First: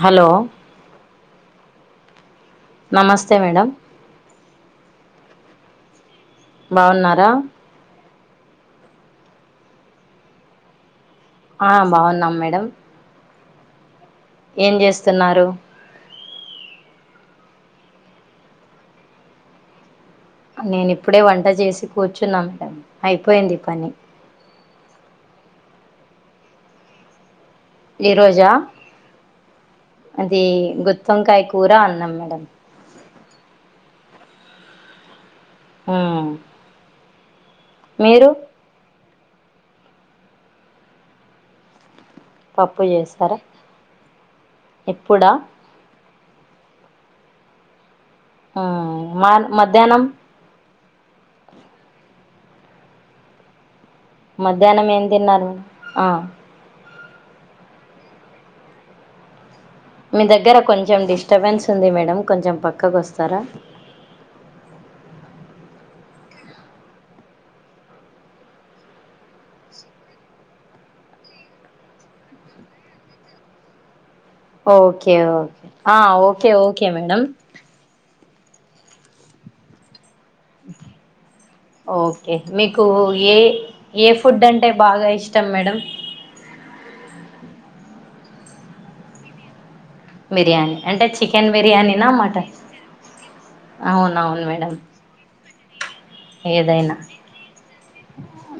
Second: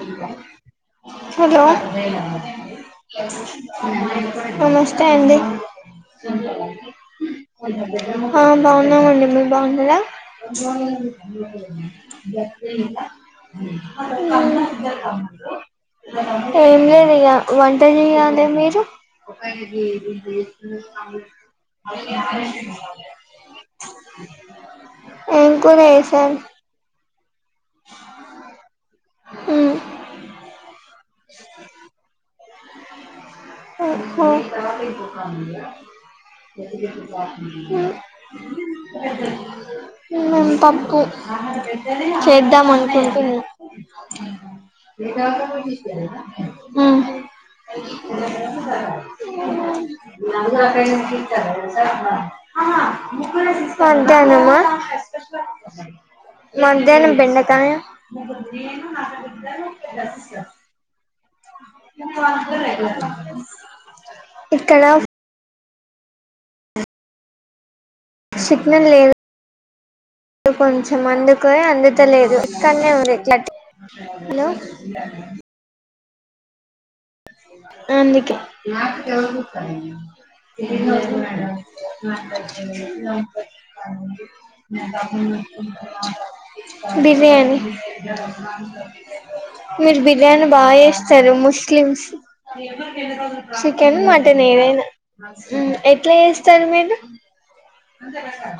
Hello hello నమస్తే madam నమస్తే అండి బావున్నారా ఆ బాగున్నాం అండి మీరు బాగున్నారా ఆ బాగున్నాం మేడం ఏం చేస్తున్నారు ఏం లేదు యిగా వంట చేయలే మీరు నేను ఇప్పుడే వంట చేసి కూర్చున్నా మేడం అయిపోయింది పని ఎం కూర చేసారు ఈ రోజా ఆ అది గుత్తి వంకాయ కూర అన్నాము మ్మ్ ఓహా మీరు మేం పప్పు చేద్దాం పప్పు అనుకుంటున్నా చేస్తారా ఇప్పుడా ఉమ్ ఆ మా మధ్యాహ్నం [unintelligible] మధ్యాహ్నమా మధ్యాహ్నం ఏం తిన్నారు ఆ మ నేను బెండకాయ మీ దగ్గర కొంచెం డిస్టర్బెన్స్ ఉంది మేడం కొంచెం పక్కకు వస్తారా ఇక్కడ సిగ్నల్ లేదు కొంచెం అందుకే అందుత లేదు కానీరుట్లా ఓకే ఓకే ఆ ఓకే ఓకే మేడం అందుకే ఓకే మీకు ఏ ఏ ఫుడ్ అంటే బాగా ఇష్టం మేడం బిర్యానీ మీరు బిర్యానీ బాగా అంటే చేస్తారు చికెన్ ముస్లిమ్స్ బిర్యానీనా మటన్ చికెన్ మటన్ అవునవును మేడం ఏదైనా ఉమ్ ఎట్లా చేస్తారు మీరు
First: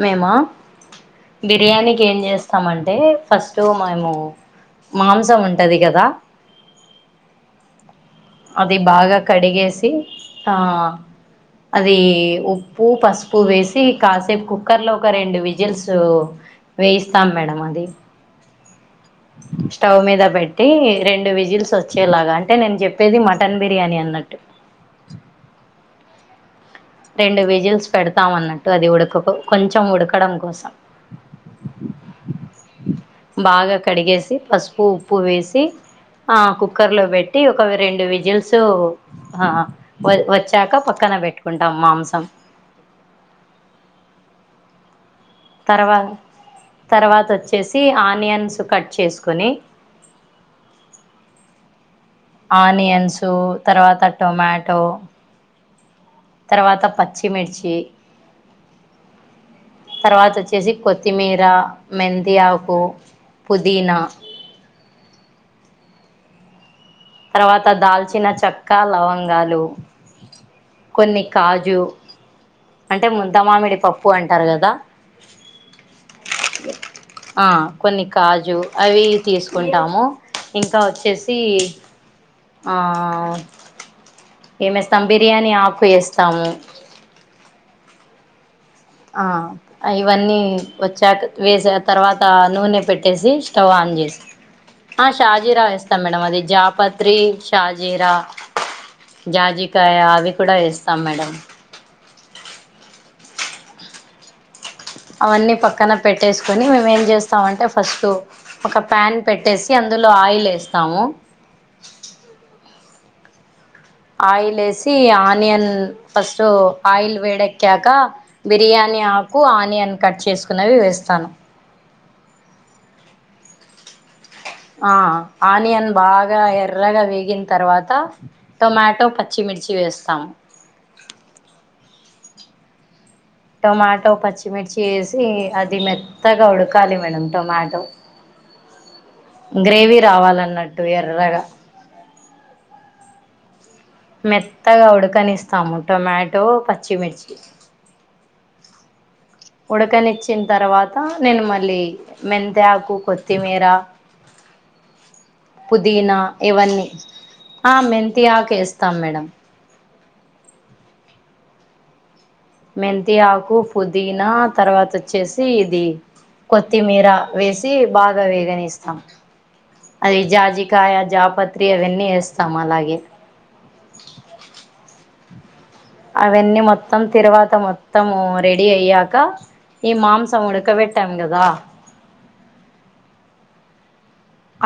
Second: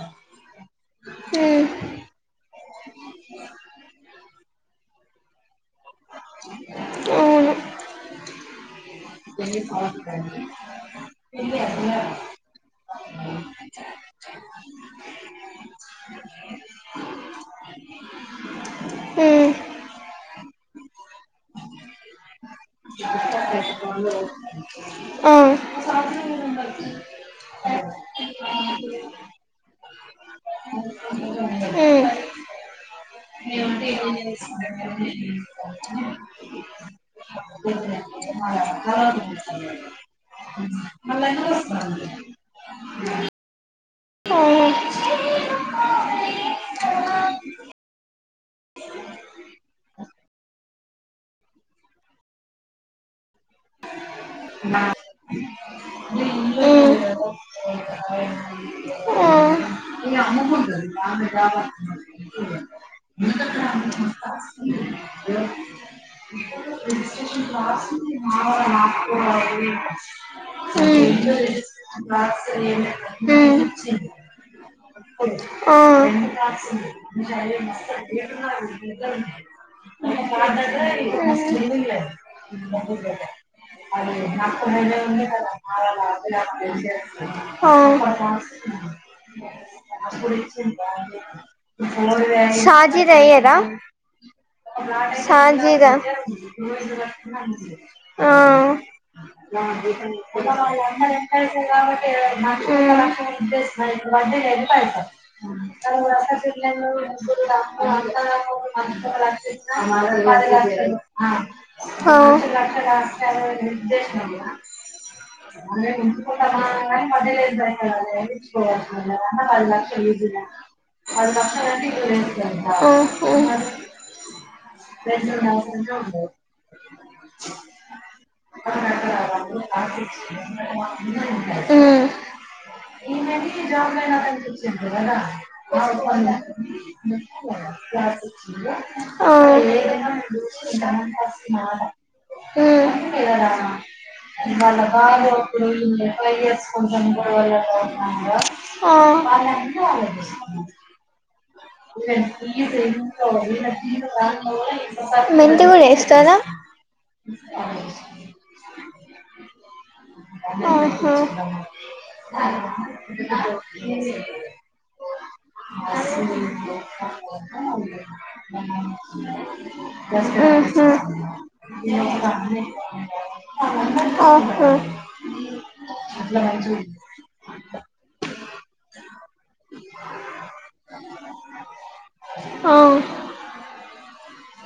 మేమ బిర్యానీకి ఏం చేస్తాం స్తాం అంటే ఫస్ట్ మేము మాంసం ఉంటది కదా అవును అది బాగా కడిగేసి ఆ అది ఉప్పు పసుపు వేసి కాసేపు కుక్కర్ లో ఒక రెండు విజిల్స్ వేయిస్తాం మేడం అది స్టవ్ మీద పెట్ ట్టి రెండు విజిల్స్ వచ్చేలాగా అంటే నేను చెప్పేది మటన్ బిర్యానీ అన్నట్టు ఆ రెండు విజిల్స్ పెడతాము అన్నట్టు అది ఉడక కొంచెం ఉడకడం కోసం ఉమ్ బాగ కడిగేసి పసుపు ఉప్పు వేసి ఆకు కుక్కర్ లో పెట్టి ఒక రెండు విజిల్స్ ఆవచ్చాక పక్కన పెట్టు కుంటాం మాంసం తర్వా తర్వాత వచ్చేసి ఆనియన్స్ కట్ చేసుకొని ఆనియన్సు తర్వాత టొమాటో తర్వాత పచ్చిమిర్చి ఆ తర్వాత వచ్చేసి కొత్తిమీర మెంతిఆకు పుదీనా తర్వాత దాల్చిన చెక్క లవంగాలు నాకు కొన్ని కాజు అంటే అ ముంత మామిడి పప్పు అంటారు కదా ఉమ్ ఆ కొన్ని ఊ కాజు అవి తీసుకుంటాము ఆ ఇంకా వచ్చేసి ఉ ఆ ఏమేస్తాం బిర్యానీ ఆకు వేస్తాము ఆ ఆ ఇవన్నీ వచ్చాక వేసే తర్వాత నూనె ఛార్జి పెట్టేసి అయ్యేది స్టవ్ ఆన్ చేసి ఆ షాజీరా సాజిద వేస్తాం మేడం అది జాపత్రి షాజీరా అ జాజికాయ అవి కూడా వేస్తాం మేడం అవన్నీ పక్కన మ్ పెట్టేసుకొని మేము ఏం చేస్తామంటే ఫస్ట్ ఒక ప్యాన్ పెట్టేసి స అందులో ఆయిల్ వేస్తాము ఆ ఉేశం ఆయిల్ వేసి ఆనియన్ అే ఫస్ట్ మున్ ఆయిల్ మధ్య వేడెక్కాక దాుకోాల బిర్యానీ ఆకు అ ఆనియన్ కట్ లక్ష్యంజ చేసుకున్నవి వేస్తాను పక్ష ఉహు ఆ ఆనియన్ బాగ ఎర్రగా వేగిన్ తర్వాత తర్వాత టొమాటో పచ్చిమిర్చి వేస్తాము జ టొమాటో పచ్చిమిర్చి వేసి అది మెత్తగా ఉడకాలి మేడం టొమాటో గ్రేవీ రావాలన్నట్టు ఎర్రగా ఆ ఉమ్ ఇది మెత్తగా బాగా ఇప్పుడు ఉడకనిస్తాము ఇదిఫైవ్ టొమాటో ఇయర్స్ కొంచెం పచ్చిమిర్చి ఇవల ఆ ఉడకనిచ్చిన తర్వాత నేను మళ్ళీ తీ తీ మెంతాకు కొత్తిమీర మెంతి కూడ పుదీనా వేస్తర ఇవన్నీ ఆ మెంతి ఆకు ఏస్తాం మేడం ఆహ మెంతి ఆకు పుదీనా తర్వాత వచ్చేసి ఇది కొత్తిమీర వేసి బాగ వేగనిస్తాం అది జాజికాయ జాపత్తి అవి ఆహ అవన్నీ మొత్తం తిరవాత మొత్తం రెడీ అయ్యాక ఈ మాంసం ఉడక బెట్టాంగదా ఆ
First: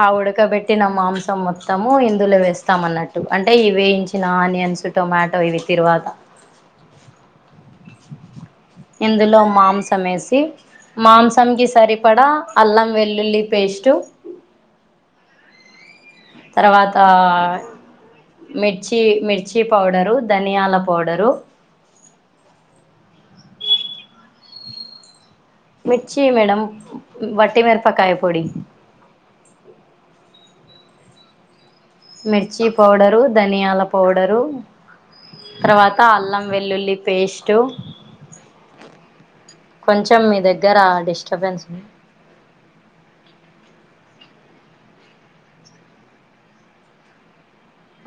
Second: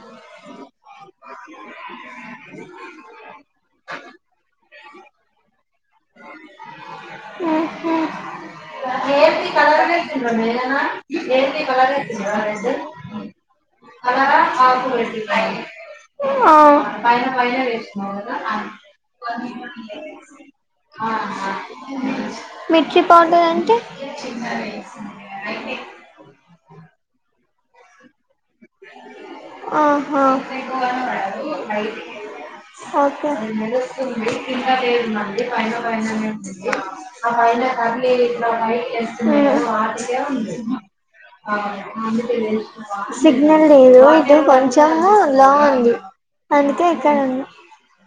ఆ ఉడక బేట్టిన మాంసం మొత్తం ముఇందులొవేస్తాం అన్నట్టు అంటే ఇవి వెయిం చిన ఆనియన్స్ టమోటో ఇవి తిరువాత ఆహా ఇందులో మాంసం వేసి మాంసం కి సరిపడా అల్లం వెల్లుల్లి పె అదార అకులు వొట్టి పోయి తర్వాత పయిన పయిన చేసినవు కదా మిర్చి మిర్చి పౌడరు ధనియాల పౌడరు మిర్చి పౌడర్ అంటే మిర్చి మేడం వట్టి మేరపకాయ ఆహా మిర్చి పౌడరు ఓకే ధనియాల హ్మ్మ్ పౌడరు తర్వాత అల్లం వెల్లుల్లి పేస్టు కొంచెం మీ దగ్గర డిస్టర్బెన్స్ ఉంది సిగ్నల్ లేదు ఇటు కొంచెము లో ఉంది అందుకే ఇక్కడ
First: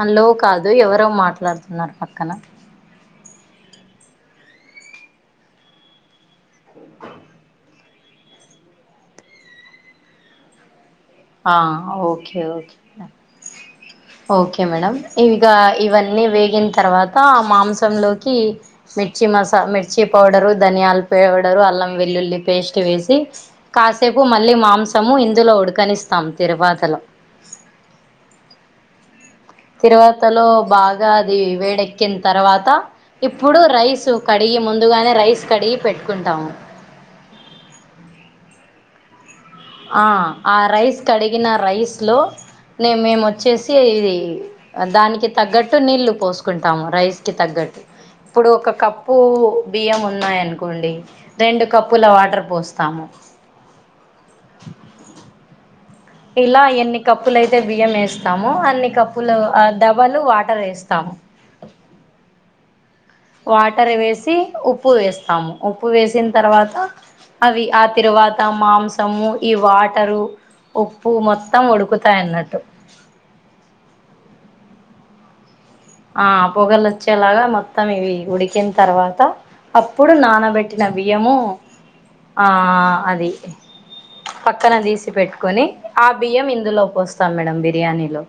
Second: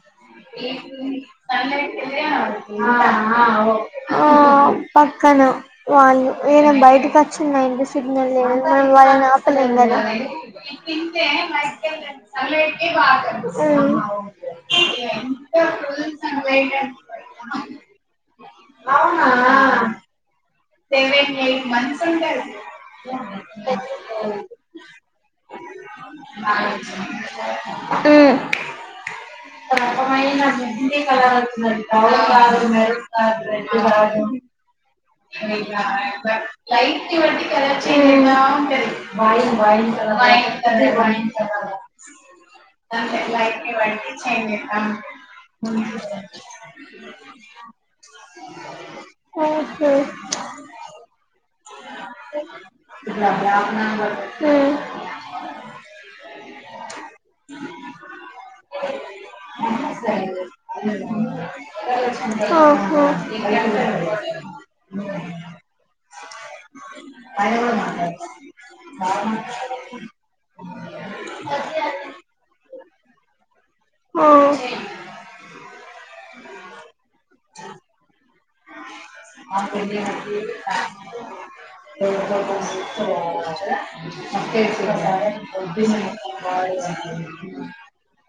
హలో కాదు ఎవరో మాట్లాడుతున్నారు పక్కన ఉన్నా ఆ ఆ పక్కన వాళ్ళు నేను బయటకి వచ్చిన్నా ఇంటి సిగనల్ వాళ్ళని ఆపలేము కదా ఆ ఓకే ఓకే ఓకే మేడం హ్మ్మ్ ఇవిగ ఇవన్నీ వేగిన తర్వాత మాంసంలోకి మిర్చి మస మిర్చి పౌడరు ధనియాలు సెవెన్ పవడరు ఎయిట్ అల్లం మంత్స్ వెల్లుల్లి ఉంటది పేస్ట్ వేసి కాసేపు మల్లి మాంసము ఇందులో ఉడకనిస్తాం తిరువాతలో హ్మ్మ్ తిరువాతలో బాగా అది వేడెక్కిన తర్వాత ఇప్పుడు రైస్ కడిగి గి ముందుగా హ్మ్మ్ ఆ రైస్ కడిగిన రైస్లో న మేము లైట్ వచ్చేసి ని బట్టి ఇది చేంజ్ అయితా దానికి తగ్గట్టు నీళ్లుు పోసుకుంటాము రైస్ కి తగ్గట్టు ఇప్పుడు ఒక కప్పు బి ఉంటది బియ్యము ఉన్నాయనుకోండి రెండు కప్పుల వాటర్ పోస్తాము హ్మ్మ్ ఇలా ఎన్ని కప్పులుయితే బియ్యం వేస్తాము అన్ని కప్పులు డాబలు వాటర్ వేస్తాము ఆ ఆ వాటర్ వేసి ఉప్పు వేస్తాము ఉప్పు వేసిన తర్వాత అవి ఆ తిరువాత మాంసము ఈ వాటరు ఉప్పు మొత్తం ఉడుకుతాయన్నట్టు ఆ ఆ పొగలు వచ్చేలాగా మొత్తం ఇవి ఉడికి ఎకిన తర్వాత అప్పుడు నానబెట్టిన బియ్యము ఆ అది పక్కన తీసి పెట్టుకొని ఆ బియ్యం ఇందులో లో పోస్తాం మేడమ్ బిర్యానీలో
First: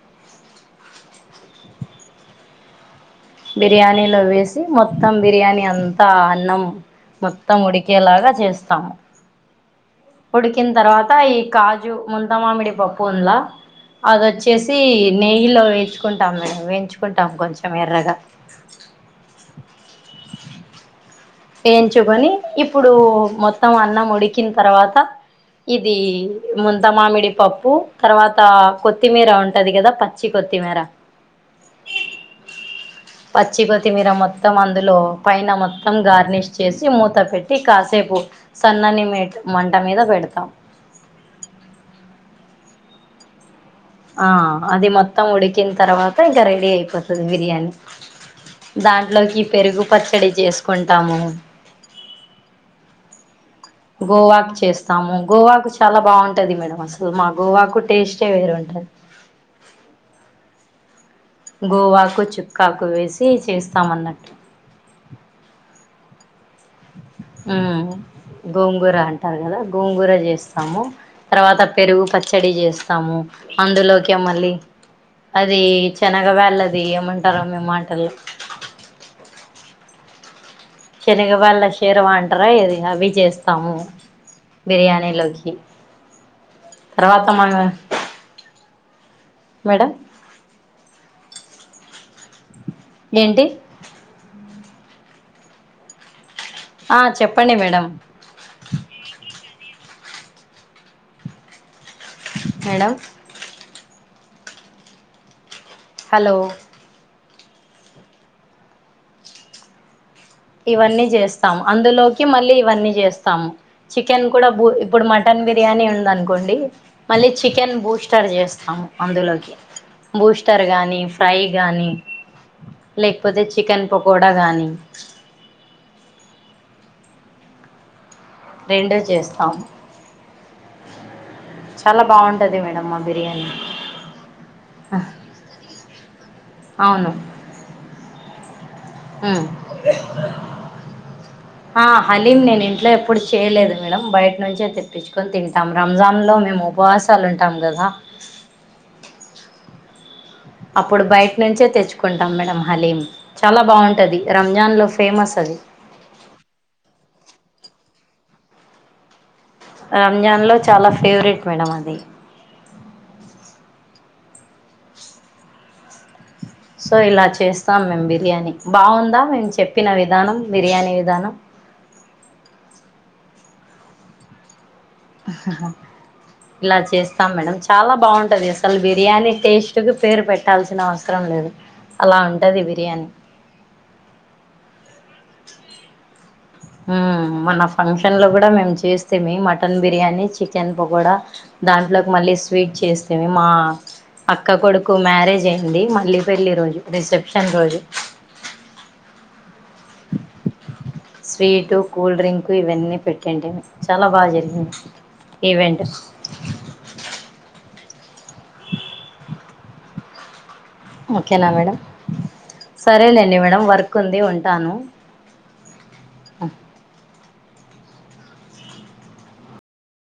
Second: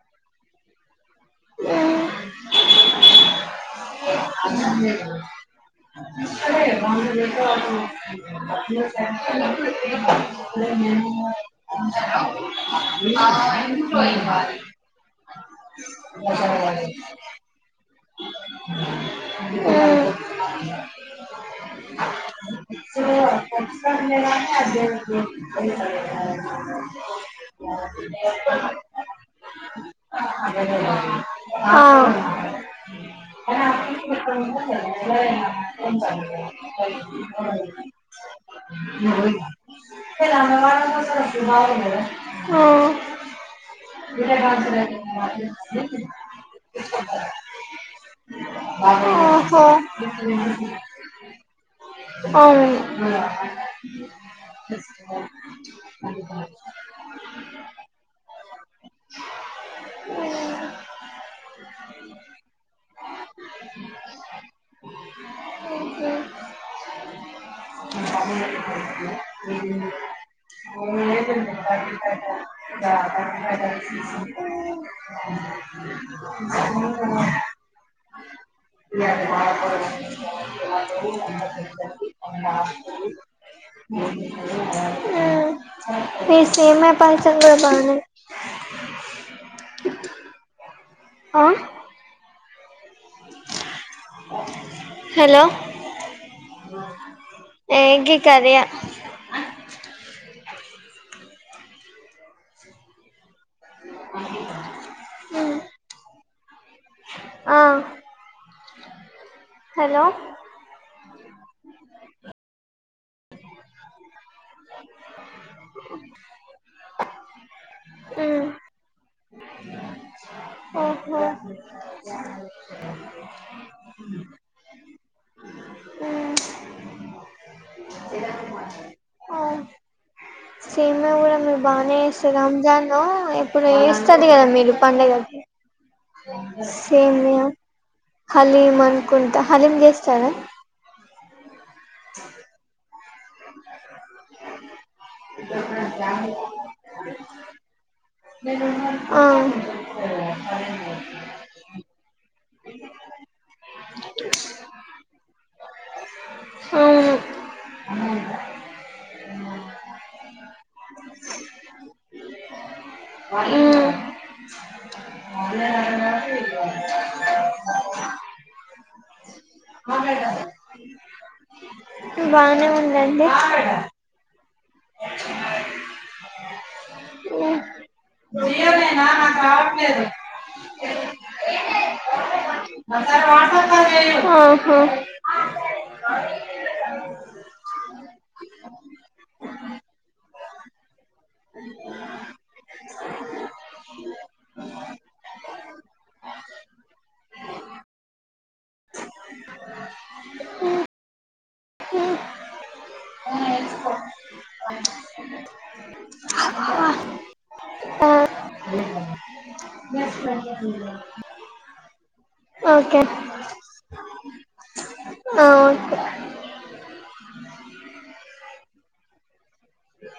బిర్యానీలో వేసి మొత్తం బిర్యానీ అంతా అన్నం మొత్తం ఉడికేలాగా చేస్తాము ఉడికిన తర్వాత ఈ కాజు ముంతమామిడి పప్పు ఉండ్ల అదొచ్చేసి నెయ్యిలో వేంచుకుంటాం మేము వేయించుకుంటాం కొంచెం ఎర్రగా హ్మ్మ్ ఏంచుకొని ఇప్పుడు మొత్తం అన్నం ఉడికిన్ తర్వాత ఇది ముంతమామిడి పప్పు తర్వాత కొత్తిమీర ఉంటది గదా పచ్చి కొత్తిమీర ఆ పచ్చిపత్తిమీర మొత్తం అందులో పైన మొత్తం గార్నిష్ చేసి మూత పెట్టి కాసేపు సన్నని మేట మంట మీద పెడతాం అంగన్వాడీకి పోతోంలకి దిమాక్ ఉండద ఆ ఆ అది మొత్తం ఉడికిన్ తర్వాత ఇంకా రెడీ అయిపోతది బిర్యానీ దాంట్లోకి ఓహో పెరుగు పచ్చడి చేసుకుంటాము. అవునవును గోవాకి చేస్తాము గోవాకు చాలా బాగుంటది మేడం అసలు మా గోవాకు టేస్టే వేరుంటది ఉమ్ గోవాకు చుక్కాకు వేసి చేస్తామన్నట్టు ఉమ్ గోంగూర అంటారు గదా గోంగూర జేస్తాము తర్వాత పెరుగు పచ్చడి జేస్తాము. అందులోకే మల్లీ అది చెనగా వేళ్ళది ఏమంటారో మే ఛీ అట్లా బాధ పడకూడదు. ఏమంటారు శనగ వాళ్ళ అంత షేర్వా పెద్ద అంటారా ఏది ఆస్తి అవి ఏం చేస్తాము జేసినారో అంటారు బిర్యానీలోకి ఆ నీ సేమ్య తర్వాత మన పాయసం గూడ బానే మేడం ఆ ఏంటి హలో ఆ చెప్పండి మేడం ఏగీ కదియ మేడం అంకితం హ్మ్ హలో ఆ హలో ఇవన్నీ జేస్తాము అందులోకి మళ్లీ ఇవన్నీ జేస్తాము చిక్ చికెన్ కూడా బు ఇప్పుడు మటన్ బిర్యానీ ఉందనుకోండి మళ్లీ చికెన్ బూస్టర్ జేస్తాము అందులోకి బూస్టర్ గానీ ఓహో ఫ్రై గానీ లేకపోతే చికెన్ పకోడా గానీ ఉమ్ రెండే చేస్తాము సేమియా గూడ మీరు బానే చాలా జేస్తారు బాగుంటది మేడం మా రంజాను బిర్యానీ ఎప్పుడో ఎస్తది గదా మీరు పండగకి అవును సేమియా హలీం అనుకుంటా ఉమ్ హలీం జేస్తారా ఆ హలీం నేను ఇంట్లో ఎప్పుడు చేయలేదు. మేడం బయట నుంచే తెప్పించుకొని తింటాం రంజాన్ లో మేము ఉపవాసాలు ఉంటాం గదా ఎన్ని మంత్స్ అప్పుడు బయట నుంచే తెచ్చుకుంటాం మేడం హలీం చాలా బాగుంటది రంజాన్‌లో ఫేమస్ అది. మ్ అవును ఉమ్ రంజాన్‌లో చాలా ఫేవరెట్ మేడం అది ఉ సో ఇలా చేస్తాం మేము బిర్యానీ బాగుందా మేము చెప్పిన విధానం బిర్యానీ విధానం టు బానే ఉందండి ఆహ ఇలా చేస్తాం మేడం చాలా బాగుంటది అసలు బిర్యానీ టేస్ట్ కు పేరు పెట్టాల్సిన అవసరం లేదు అలా ఉంటది బిర్యానీ ఉహు ఆ మొన్న ఫంక్షన్ లో కూడా మేము చేస్తే మీ మటన్ బిర్యానీ చికెన్ పగోడా దాంట్లోకి మళ్ళీ స్వీట్ చేస్తిమి మా అక్క కొడుకు కు మ్యారేజ్ అయింది మళ్ళీ పెళ్ళిరోజు రిసెప్షన్ రోజు ఉ స్వీటు కూల్ డ్రింకు ఇవన్నీ పెట్టింటిమి చాలా బాగా జరిగింది ఈవెంట్ [inaudible] గ్యాస్ బంద్ చెయ్ ఓకేనా మేడం ఓకే సరేలేండి మేడం వర్క్ ఉంది ఉంటాను ఆ ఓకే ఆ